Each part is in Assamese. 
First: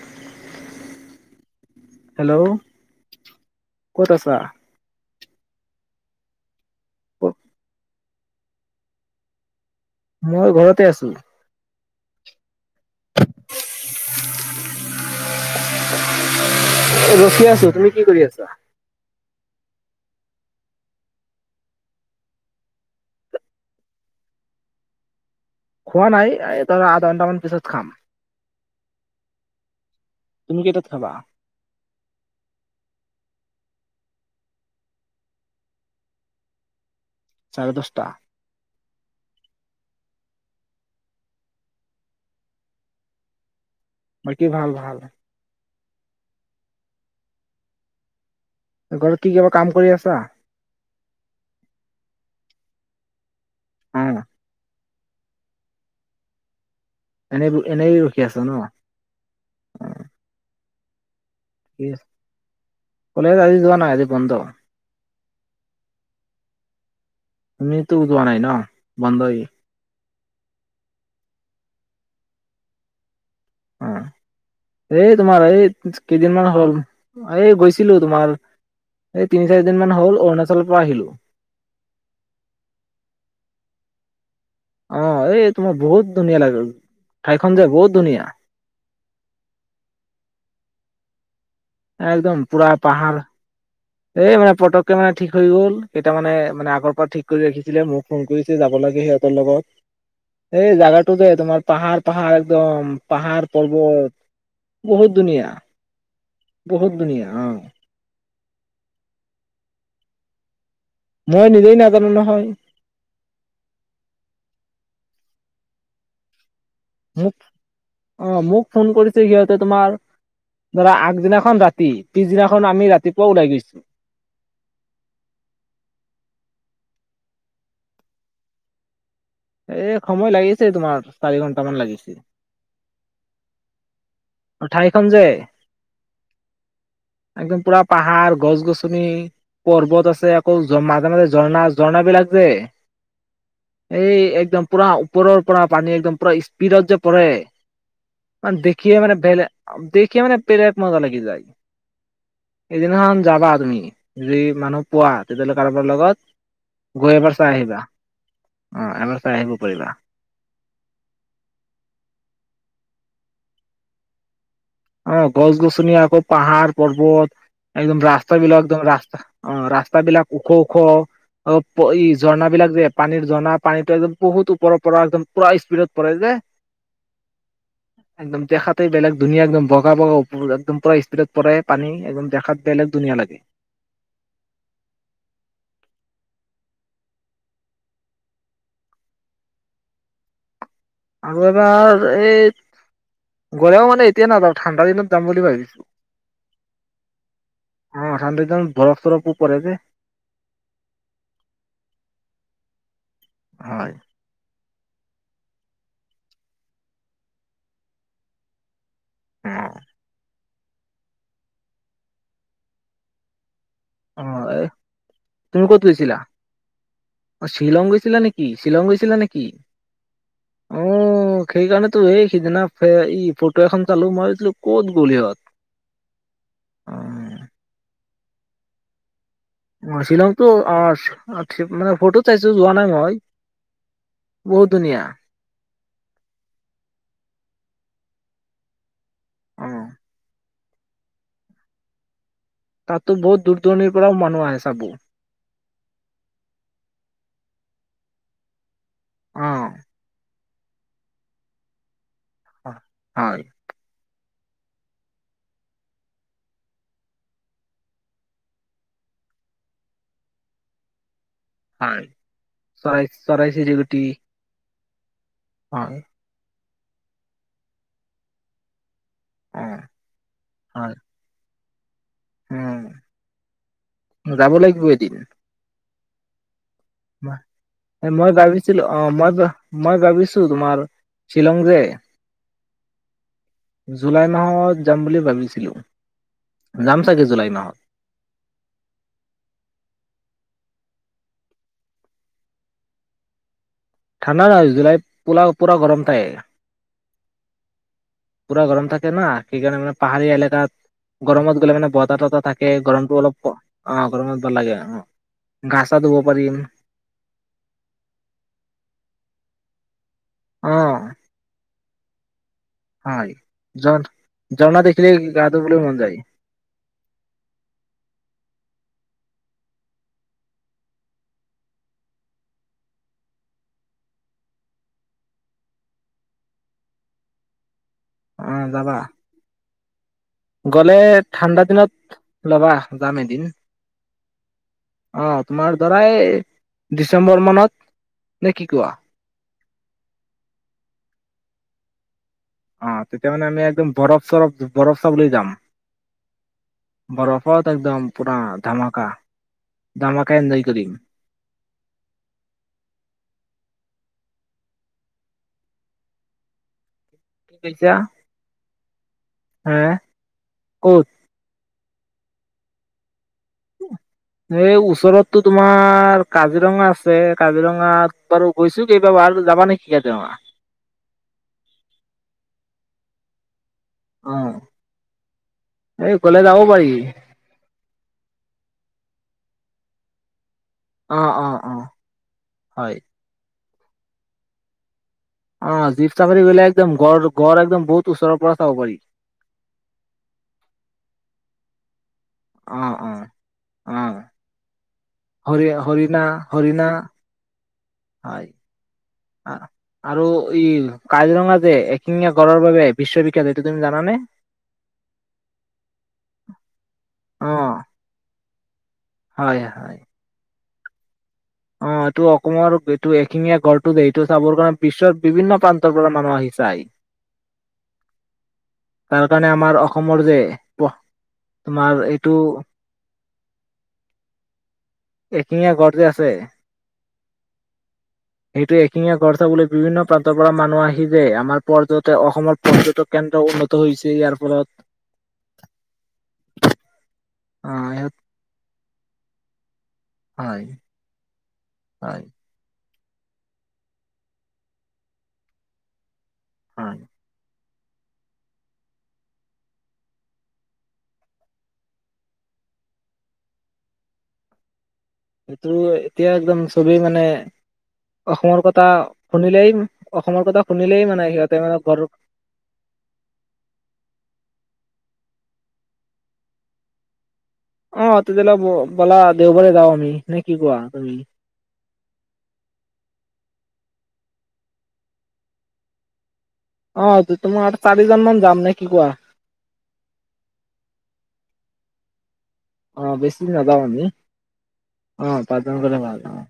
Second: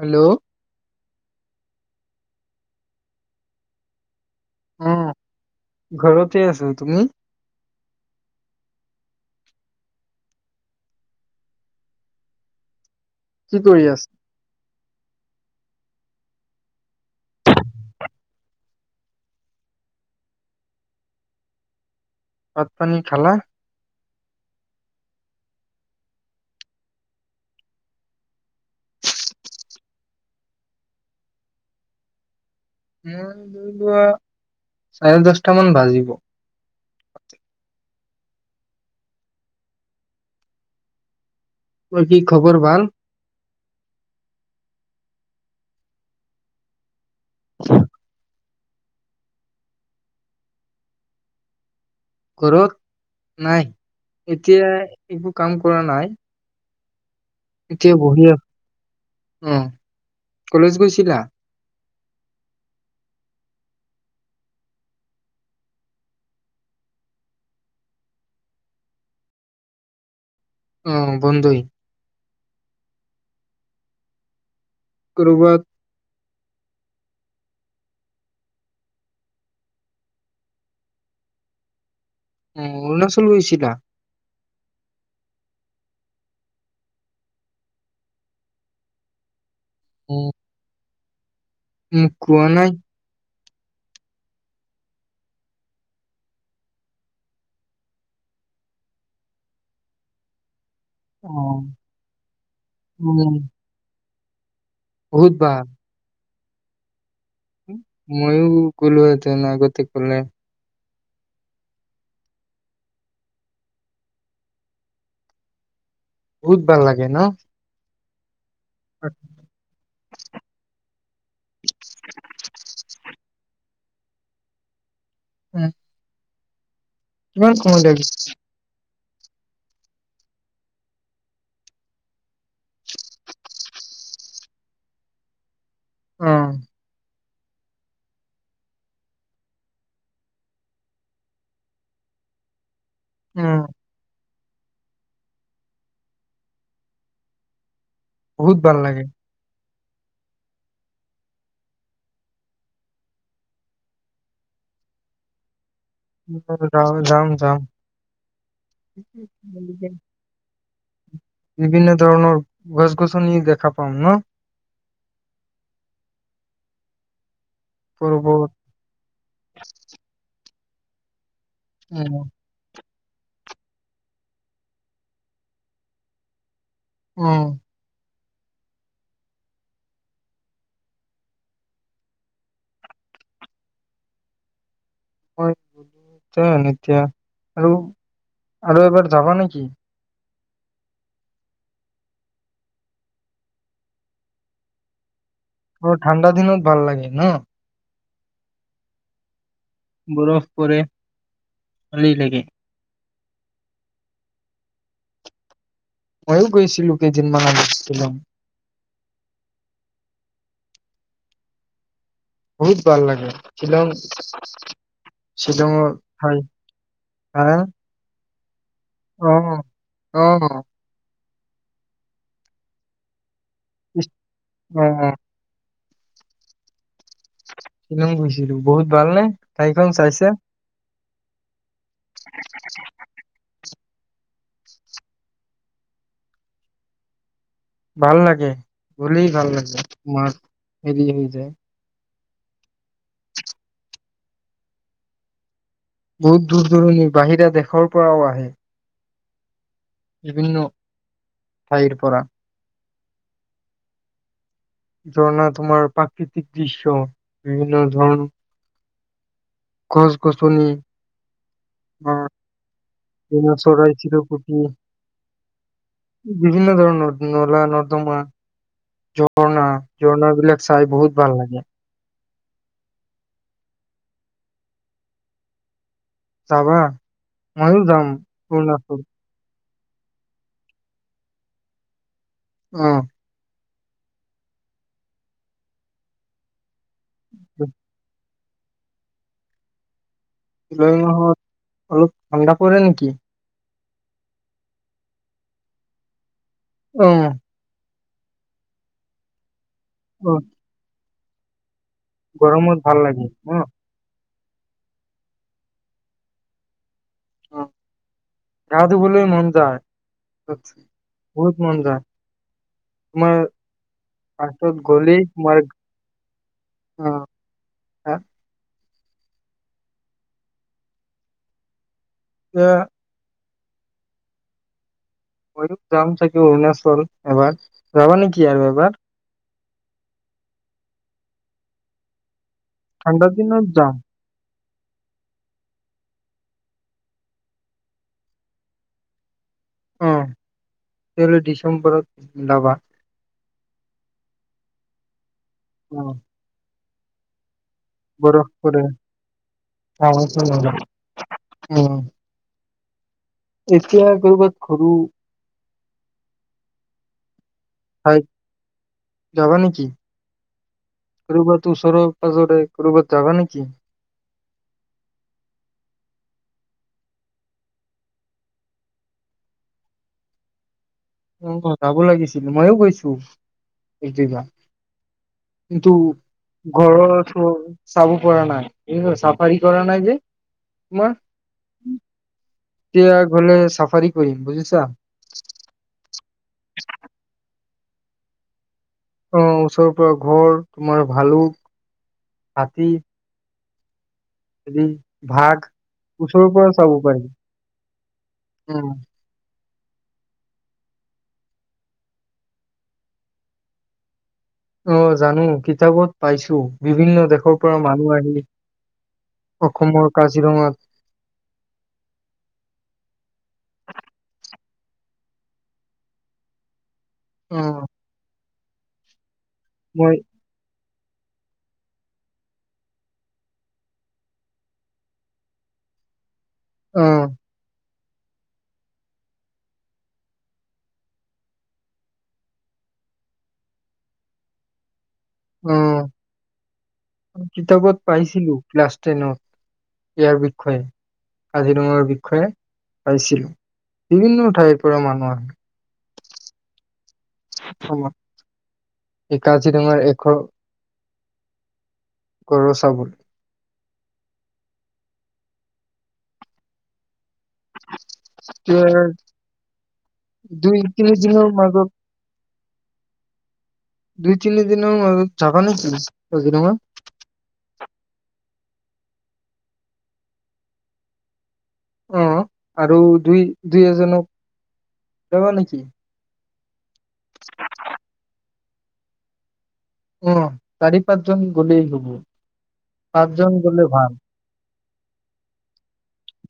হেল্ল'? হেল্ল' ক'ত আছা? অ', ঘৰতে আছো, তুমি? [inaudible] মই ঘৰতে আছো। কি কৰি আছ ৰখি আছো তুমি কি কৰি আছা। ভাত পানী খালা? খোৱা নাই আধা ঘণ্টামান পিছত খাম। তুমি কেইটাত খাবা? উম, ধৰি লোৱা চাৰে দহটা মান বাজিব। চাৰে দহটা। বাকি কি খবৰ ভাল? বাকী ভাল ভাল। ঘৰত কি কিবা কাম কৰি আছা? ঘৰত নাই অ এতিয়া একো কাম কৰা নাই। এনে এনেই এতিয়া ৰখি বহি আছা আছো, ন? উম কলেজ গৈছিলা? কলেজ আজি যোৱা নাই আজি বন্ধ। তুমিটো যোৱা নাই ন বন্ধই। অ', বন্ধই। অ', এ তোমাৰ কৰবাত এই কেইদিনমান হ'ল এই গৈছিলো তোমাৰ এই তিনি চাৰি দিন মান হ'ল অৰুণাচলৰ পৰা আহিলো। উম, অৰুণাচল গৈছিলা? অ', এই তোমাৰ বহুত ধুনীয়া লাগে ঠাইখন যে বহুত ধুনীয়া। উম। একদম নাই পুৰা পাহাৰ। এই মানে পতককে মানে ঠিক হৈ গ'ল কেইটা মানে মানে আগৰ পৰা ঠিক কৰি ৰাখিছিলে মোক। ফোন কৰিছে যাব লাগে সিহঁতৰ লগত এই জোগাত টো যে অ তোমাৰ পাহাৰ পাহাৰ একদম উ পাহাৰ পৰ্বত বহুত ধুনীয়া। বহুত ধুনীয়া অ'। ময়ো গ'লোহেঁতেন আগতে ক'লে। মই নিজেই নাজানো নহয়। বহুত ভাল লাগে ন'। মোক অ', মোক ফোন কৰিছে সিহঁত তোমাৰ ধৰা আগদিনাখন ৰাতি পিছদিনাখন আমি ৰাতিপুৱা ওলাই গৈছো। উম। ইমান কম টাইম? এ সময় লাগিছে তোমাৰ চাৰি ঘণ্টামান লাগিছে। অ', ঠাইখন যে অ'। একদম পুৰা পাহাৰ গছ গছনি। পৰ্বত আছে আকৌ মাজে মাজে ঝৰ্ণা ঝৰ্ণাবিলাক যে। উম এই একদম পুৰা ওপৰৰ পৰা পানী একদম পুৰা স্পীডত যে পৰে। বহুত মান ভাল দেখিয়ে লাগে মানে বেলেগ দেখিয়ে মানে বেলেগ মজা লাগি যায়। সেইদিনাখন যাবা তুমি যদি মানুহ তেতিয়াহ'লে লগত। যাম গৈ যাম এবাৰ চাই যাম। আহিবা অ' এবাৰ চাই আহিব এদিকে পাৰিবা। বিভিন্ন ধৰণৰ গছ গছনি দেখা পাম ন। অ' গছ-গছনি আকৌ পাহাৰ পৰ্বত একদম ৰাস্তা পৰ্বত বিলাক একদম ৰাস্তা অ' ৰাস্তাবিলাক ওখ ওখ অ' উম, ঝৰ্ণা বিলাক যে পানীৰ ঝৰ্ণা পানীটো একদম বহুত ওপৰৰ পৰা একদম পুৰা স্পীডত পৰে যে অ' একদম দেখাতে বেলেগ ধুনীয়া একদম বগা একদম [unintelligible] পূৰা স্পীডত পৰে পানী একদম বেলেগ ধুনীয়া লাগে হয় যাম এতিয়া আৰু আৰু এবাৰ যাবা নেকি? আৰু এবাৰ এই গলেও মানে এতিয়া নাযাওঁ ঠাণ্ডা দিনত যাম বুলি ভাবিছোঁ। অ ঠাণ্ডা দিনত ভাল লাগে ন অ' ঠাণ্ডাদিনত বৰফ চৰফ ও পৰে যে বৰফ পৰে শালি [unintelligible] লাগে হয়। মইও গৈছিলো কেইদিনমান আগত ছিলং। অ' বহুত ভাল লাগে শ্বিলং অ' এ' তুমি ক'ত শ্বিলঙৰ গৈছিলা ঠাই হা শ্বিলং গৈছিলা নেকি কি শ্বিলং গৈছিলা অ নেকি? অ অ' সেইকাৰণে তো এই সিজনা ই ফটো এখন চালো ইচ, মই ভাবিছিলোঁ অ ক'ত গ'ল সিহঁত অ' শ্বিলং গুছিলো বহুত ভাল নে অ শ্বিলংতো আ মানে ফটো চাইছো যোৱা নাই মই বহুত ধুনীয়া ভাল লাগে গলে ভাল অ লাগে মাৰ হৰি হৈ যায় তাতো বহুত দূৰ দূৰণিৰ পৰাও মানুহ আহে চাবো বহুত দূৰ দূৰণিৰ বাহিৰা দেশৰ পৰাও আহে অ বিভিন্ন ঠাইৰ পৰা অ হয় ঝৰ্ণা তোমাৰ প্ৰাকৃতিক দৃশ্য বিভিন্ন ধৰণ গছ গছনি হয় উ চৰাই ধুনীয়া চৰাই চিৰিকটি চিৰিকটি হয় বিভিন্ন ধৰণৰ নলা নৰ্দমা অ ঝৰ্ণা ঝৰ্ণ বিলাক চাই হয়, বহুত ভাল লাগে। উম যাব লাগিব এদিন। যাবা। ময়ো যাম মই ভাবিছিলোঁ অৰুণাচল অ মই মই ভাবিছোঁ তোমাৰ শ্বিলং যে অ জুলাই মাহত যাম বুলি ভাবিছিলো যাম চাগে জুলাই মাহত। জুলাই মাহত অলপ ঠাণ্ডা পৰে নেকি? ঠাণ্ডা নহয় জুলাই পোৰা পোৰা গৰম পায়। অ পুৰা গৰম থাকে না সেইকাৰণে মানে অ পাহাৰীয়া এলেকাত গৰমত গ'লে মানে ব ততা ততা থাকে গৰমত ভাল গৰমতটো লাগে অলপ অ গৰমত ভাল লাগে অ গা চা ধুব পাৰিম অ গা ধুবলে মন যায় অ বহুত মন যায়। হয়, তোমাৰ জ পাছত ঝৰ্ণা দেখিলে গ'লেই গা তোমাৰ ধবলৈ মন যায়। অ। তাত [unintelligible] মইতো যাম চাগে অৰুণাচল এবাৰ, যাবা নেকি অ আৰু যাবা এবাৰ! গ'লে ঠাণ্ডা দিনত ওলাবা, যাম ঠাণ্ডা এদিন। দিনত যাম অঁ, তোমাৰ ধৰা এ ডিচেম্বৰ মানত, নে কি কোৱা! অ, তেতিয়াহ'লে ডিচেম্বৰত যাবা। অ, তেতিয়া মানে আমি একদম বৰফ-চৰফ, বৰফ চাবলে যাম। উম। বৰফত একদম পুৰা বৰফ পৰে ধামাকা-ধমাকাই এঞ্জয় কৰিম। উম। এতিয়া কৰ'বাত ঘুৰো। [unintelligible] [unintelligible] যাবা হে নেকি! ক'ত ক'ৰবাত ওচৰৰে-পাজৰে, ক'ৰবাত যাবা নেকি! এই ওচৰতটো তোমাৰ কাজিৰঙা আছে, কাজিৰঙাত বাৰু গৈছো কেইবা বাৰ আৰু যাবা নেকি কাজিৰঙা! উম, যাব লাগিছিল, ময়ো গৈছো। অ এইজেগা কিন্তু এই গ'লে যাব পাৰি গড় চাব পৰা নাই, চাফাৰী কৰা নাই যে। অ, অ, অ। হয় এতিয়া গ'লে চাফাৰী কৰিম, বুজিছা! অ, জীপ চাফাৰী কৰিলে একদম গড়ৰ গড় একদম বহুত ওচৰৰ পৰা চাব পাৰি। অ', ওচৰৰ পৰা গড়, তোমাৰ ভালুক হাতী, অ', অ', অ', হেৰি বাঘ হৰি-হৰিণা, ওচৰৰ পৰা হৰিণা চাব পাৰি। উম, [unintelligible] আৰু ই কাজিৰঙা যে, এশিঙীয়া গড়ৰ বাবে বিশ্ববিখ্যাত, এইটো তুমি জানানে? অ', জানো। কিতাপত পাইছো। বিভিন্ন অ দেশৰ পৰা মানুহ আহি হয় হয় অসমৰ কাজিৰঙাত অ', এইটো অসমৰ, এইটো এশিঙীয়া গড়টো যে, এইটো চাবৰ কাৰণে বিশ্বৰ বিভিন্ন প্ৰান্তৰ পৰা মানুহ আহি চায়। অ। তাৰ কাৰণে আমাৰ মই অসমৰ যে, প তোমাৰ এইটো এশিঙীয়া গড় যে আছে অ। সেইটো এশিঙীয়া গড় চাবলৈ বিভিন্ন প্ৰান্তৰ পৰা মানুহ আহি যে, আমাৰ পৰ্যতন, অসমৰ পৰ্যটক কেন্দ্ৰ উন্নত হৈছে, ইয়াৰ ফলত। উম, কিতাপত হয় পাইছিলো, ক্লাছ টেনত ইয়াৰ হয় বিষয়ে, কাজিৰঙাৰ হয় বিষয়ে পাইছিলো। বিভিন্ন ঠাইৰ পৰা মানুহ আহে। হয়। হ'ব। এই কাজিৰঙাৰ এশ [unintelligible] সেইটো, এতিয়া একদম চবেই মানে অসমৰ কথা এতিয়া শুনিলেই, অসমৰ কথা দুই শুনিলেই তিনি মানে দিনৰ সিহঁতে মানে মাজত [unintelligible] দুই তিনি দিনৰ মাজত যাবা নেকি কাজিৰঙা? অ' তেতিয়া হ'লে ব'লা দেওবাৰে যাওঁ আমি, নে কি কোৱা তুমি? অ' আৰু দুই, দুই এজনক, যাবা নেকি? অ' তো তোমাৰ চাৰিজন মান যাম নে কি কোৱা? অ' চাৰি পাঁচজন গ'লেই হ'ব, অ বেছি পাঁচজন নাযাওঁ গ'লে আমি ভাল। অ' পাঁচজন গ'লে ভাল। অ'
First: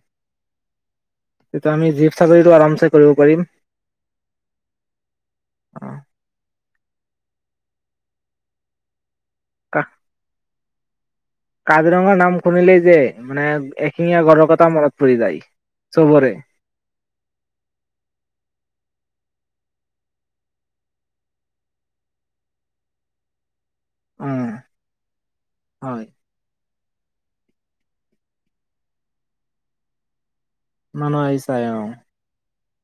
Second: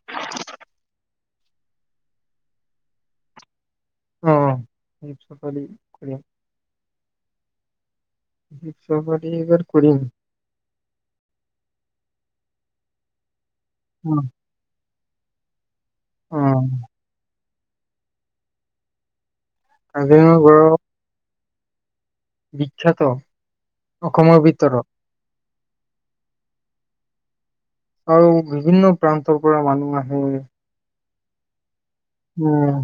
তেতিয়া আমি জীপ চাফাৰীটো আৰামচে কৰিব পাৰিম। অ', জীপ চাফাৰী অ কৰিম। জীপ চাফাৰী এইবাৰ কা কৰিম। কাজিৰঙাৰ নাম শুনিলেই যে, মানে এশিঙীয়া উম গড়ৰ কথা মনত পৰি যায় চবৰে। অ কাজিৰঙাৰ গঁড় বিখ্যাত, অ অসমৰ ভিতৰত। হয়। আৰু বিভিন্ন প্ৰান্তৰ পৰা মানুহ আহে। মানুহ আহি চাই অ'। উম।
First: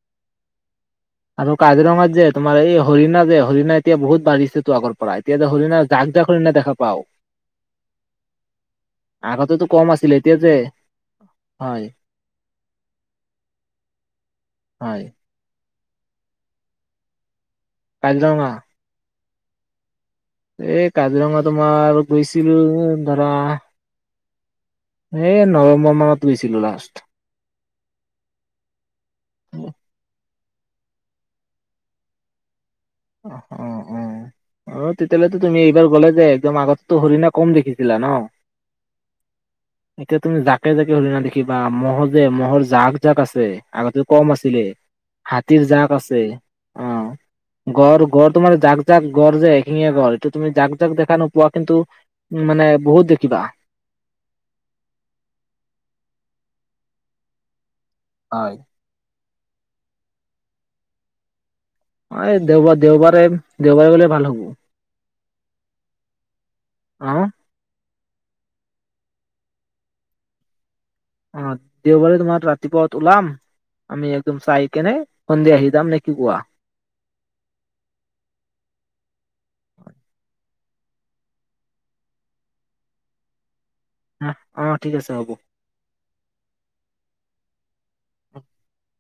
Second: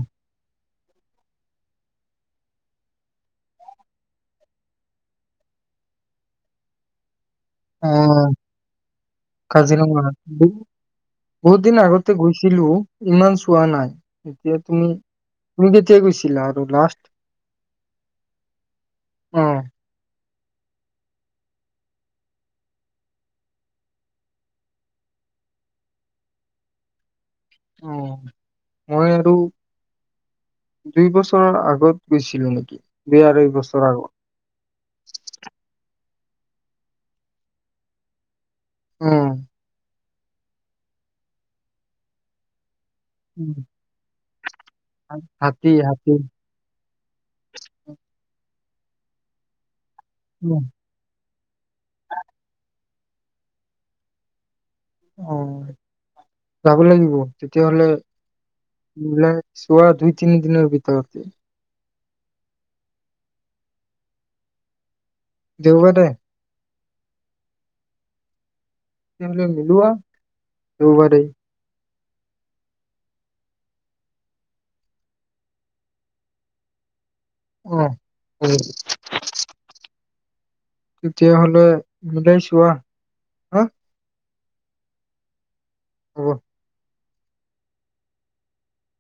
আৰু কাজিৰঙাত যে, তোমাৰ এই হৰিণা যে, হৰিণা এতিয়া বহুত বাহিছে তো আগৰ পৰাই, এতিয়া যে হৰিণা জাক জাক হৰিণা দেখা পাওঁ। অ', আগতেতো কম আছিলে এতিয়া কাজিৰঙাত। যে বহুত দিন হয় আগতে গৈছিলো, ইমান চোৱা নাই। এতিয়া তুমি হয় তুমি কেতিয়া গৈছিলা আৰু লাষ্ট? কাজিৰঙা? অ'। এ কাজিৰঙা তোমাৰ গৈছিলো ধৰা এই নৱেম্বৰ মানত গৈছিলো লাষ্ট। অ'। মই আৰু দুই বছৰৰ আগত গৈছিলো নেকি, দুই অ আঢ়ৈ বছৰ অ আগত। অ' তেতিয়াহ'লেটো তুমি এইবাৰ গ'লে যে একদম আগততো হৰিণা কম দেখিছিলা ন'? অ'। এতিয়া তুমি জাকে জাকে হৰিনা দেখিবা, ম'হ যে ম'হৰ জাক জাক আছে। উম আগতে কম আছিলে, হাতীৰ হাতী জাক হাতী আছে। গড়ঁ গড়ঁ তোমাৰ জাক জাক গঁড় যে এখিঙীয়া গঁড়, এইটো তুমি উম, জাক জাক জাক দেখা নপোৱা, কিন্তু উ মানে বহুত দেখিবা। অ', যাব লাগিব তেতিয়াহ'লে। হয়। সেইবিলাক চোৱা দুই তিনি দিনৰ ভিতৰতে। অ' এই দেওবাৰে দেওবাৰে দেওবাৰে গ'লে ভাল হ'ব। দেওবাৰে? অ'। তেতিয়া হ'লে ওলোৱা দেওবাৰে। অ', দেওবাৰে তোমাৰ ৰাতিপুৱাত ওলাম। আমি একদম চাই কেনে সন্ধিয়া আহি যাম নে কি কোৱা? অ', শুনি আছো। তেতিয়াহ'লে মিলাই ছোৱা। হুহ, অ' ঠিক আছে হ'ব। হ'ব। [inaudible]